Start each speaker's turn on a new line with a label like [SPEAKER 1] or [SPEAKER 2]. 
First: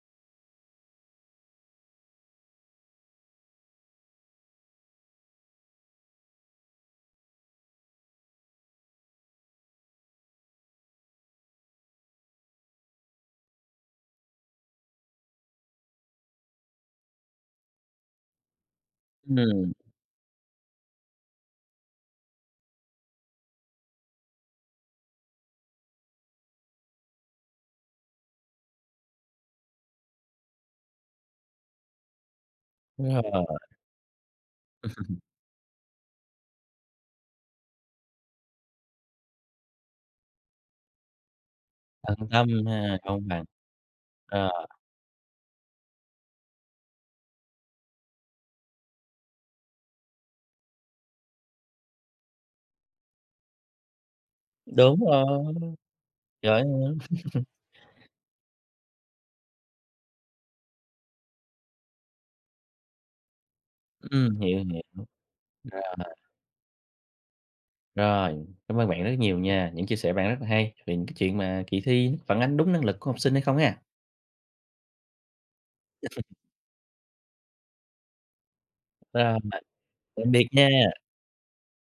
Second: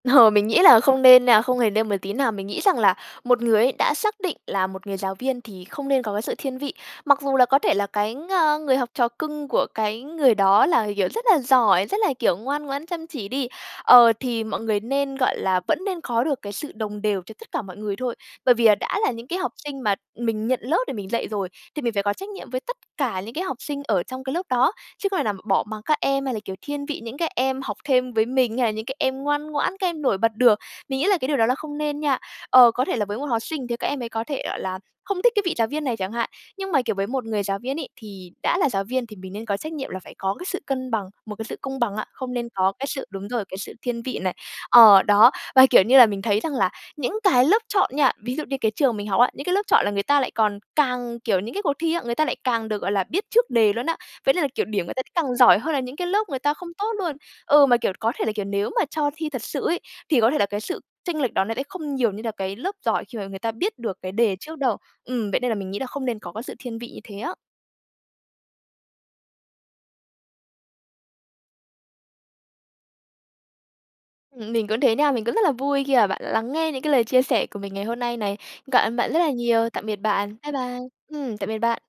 [SPEAKER 1] Ờ, mình nghĩ là không nên nha, không hề nên một tí nào. Mình nghĩ rằng là một người ấy, đã xác định là một người giáo viên thì không nên có cái sự thiên vị. Mặc dù là có thể là cái ng người học trò cưng của cái người đó là, kiểu, rất là giỏi, rất là, kiểu, ngoan ngoãn, chăm chỉ đi, ờ, thì mọi người nên, gọi là vẫn nên có được cái sự đồng đều cho tất cả mọi người thôi. Bởi vì là đã là những cái học
[SPEAKER 2] Ừm.
[SPEAKER 1] sinh mà mình nhận lớp để mình dạy rồi, thì mình phải có trách nhiệm với tất cả những cái học sinh ở trong cái lớp đó, chứ không thể nào bỏ mặc các em, hay là, kiểu, thiên vị những cái em học thêm với mình, hay là những cái em ngoan ngoãn, các em nổi bật được. Mình nghĩ là cái điều đó là không nên nha. Ờ, có thể là
[SPEAKER 2] Đúng
[SPEAKER 1] với một học
[SPEAKER 2] rồi.
[SPEAKER 1] sinh thì các em ấy có thể, gọi là, không thích cái vị giáo viên này chẳng hạn, nhưng mà, kiểu, với một người giáo viên ấy, thì đã là giáo viên thì mình nên có trách nhiệm là phải có cái sự cân bằng, một cái sự công bằng á,
[SPEAKER 2] Tận
[SPEAKER 1] không
[SPEAKER 2] tâm
[SPEAKER 1] nên có cái
[SPEAKER 2] ha,
[SPEAKER 1] sự
[SPEAKER 2] công
[SPEAKER 1] đúng
[SPEAKER 2] bằng.
[SPEAKER 1] rồi, cái sự thiên vị này.
[SPEAKER 2] Ờ.
[SPEAKER 1] Ờ, đó. Và, kiểu như là, mình thấy rằng là những cái lớp chọn nha, ví dụ như cái trường mình học á, những cái lớp chọn là người ta lại còn càng kiểu, những cái cuộc thi á, người ta lại càng được, gọi là, biết trước đề luôn á. Vậy nên là, kiểu, điểm người
[SPEAKER 2] Đúng
[SPEAKER 1] ta sẽ càng
[SPEAKER 2] rồi,
[SPEAKER 1] giỏi hơn là những cái lớp người ta
[SPEAKER 2] giỏi
[SPEAKER 1] không tốt
[SPEAKER 2] hơn.
[SPEAKER 1] luôn. Ừ, mà, kiểu, có thể là, kiểu, nếu mà cho thi thật sự ấy, thì có thể là cái sự chênh lệch đó nó sẽ không nhiều như là cái lớp giỏi khi mà người ta biết được cái
[SPEAKER 2] Ừm,
[SPEAKER 1] đề
[SPEAKER 2] hiểu,
[SPEAKER 1] trước đâu.
[SPEAKER 2] hiểu,
[SPEAKER 1] Ừm, vậy nên là mình nghĩ
[SPEAKER 2] rồi.
[SPEAKER 1] là không nên có cái sự thiên vị như thế á.
[SPEAKER 2] Rồi, cảm ơn bạn rất nhiều nha. Những chia sẻ bạn rất là hay về những cái chuyện mà kỳ thi phản ánh đúng năng lực của học sinh hay không ha.
[SPEAKER 1] Ừm, mình cũng thế nha. Mình cũng rất là vui khi, à, bạn đã lắng nghe những cái lời chia sẻ của mình ngày hôm nay này. Cảm ơn bạn
[SPEAKER 2] [unintelligible]
[SPEAKER 1] rất là
[SPEAKER 2] bạn,
[SPEAKER 1] nhiều. Tạm biệt
[SPEAKER 2] tạm
[SPEAKER 1] bạn.
[SPEAKER 2] biệt
[SPEAKER 1] Bye
[SPEAKER 2] nha!
[SPEAKER 1] bye! Ừm, tạm biệt bạn!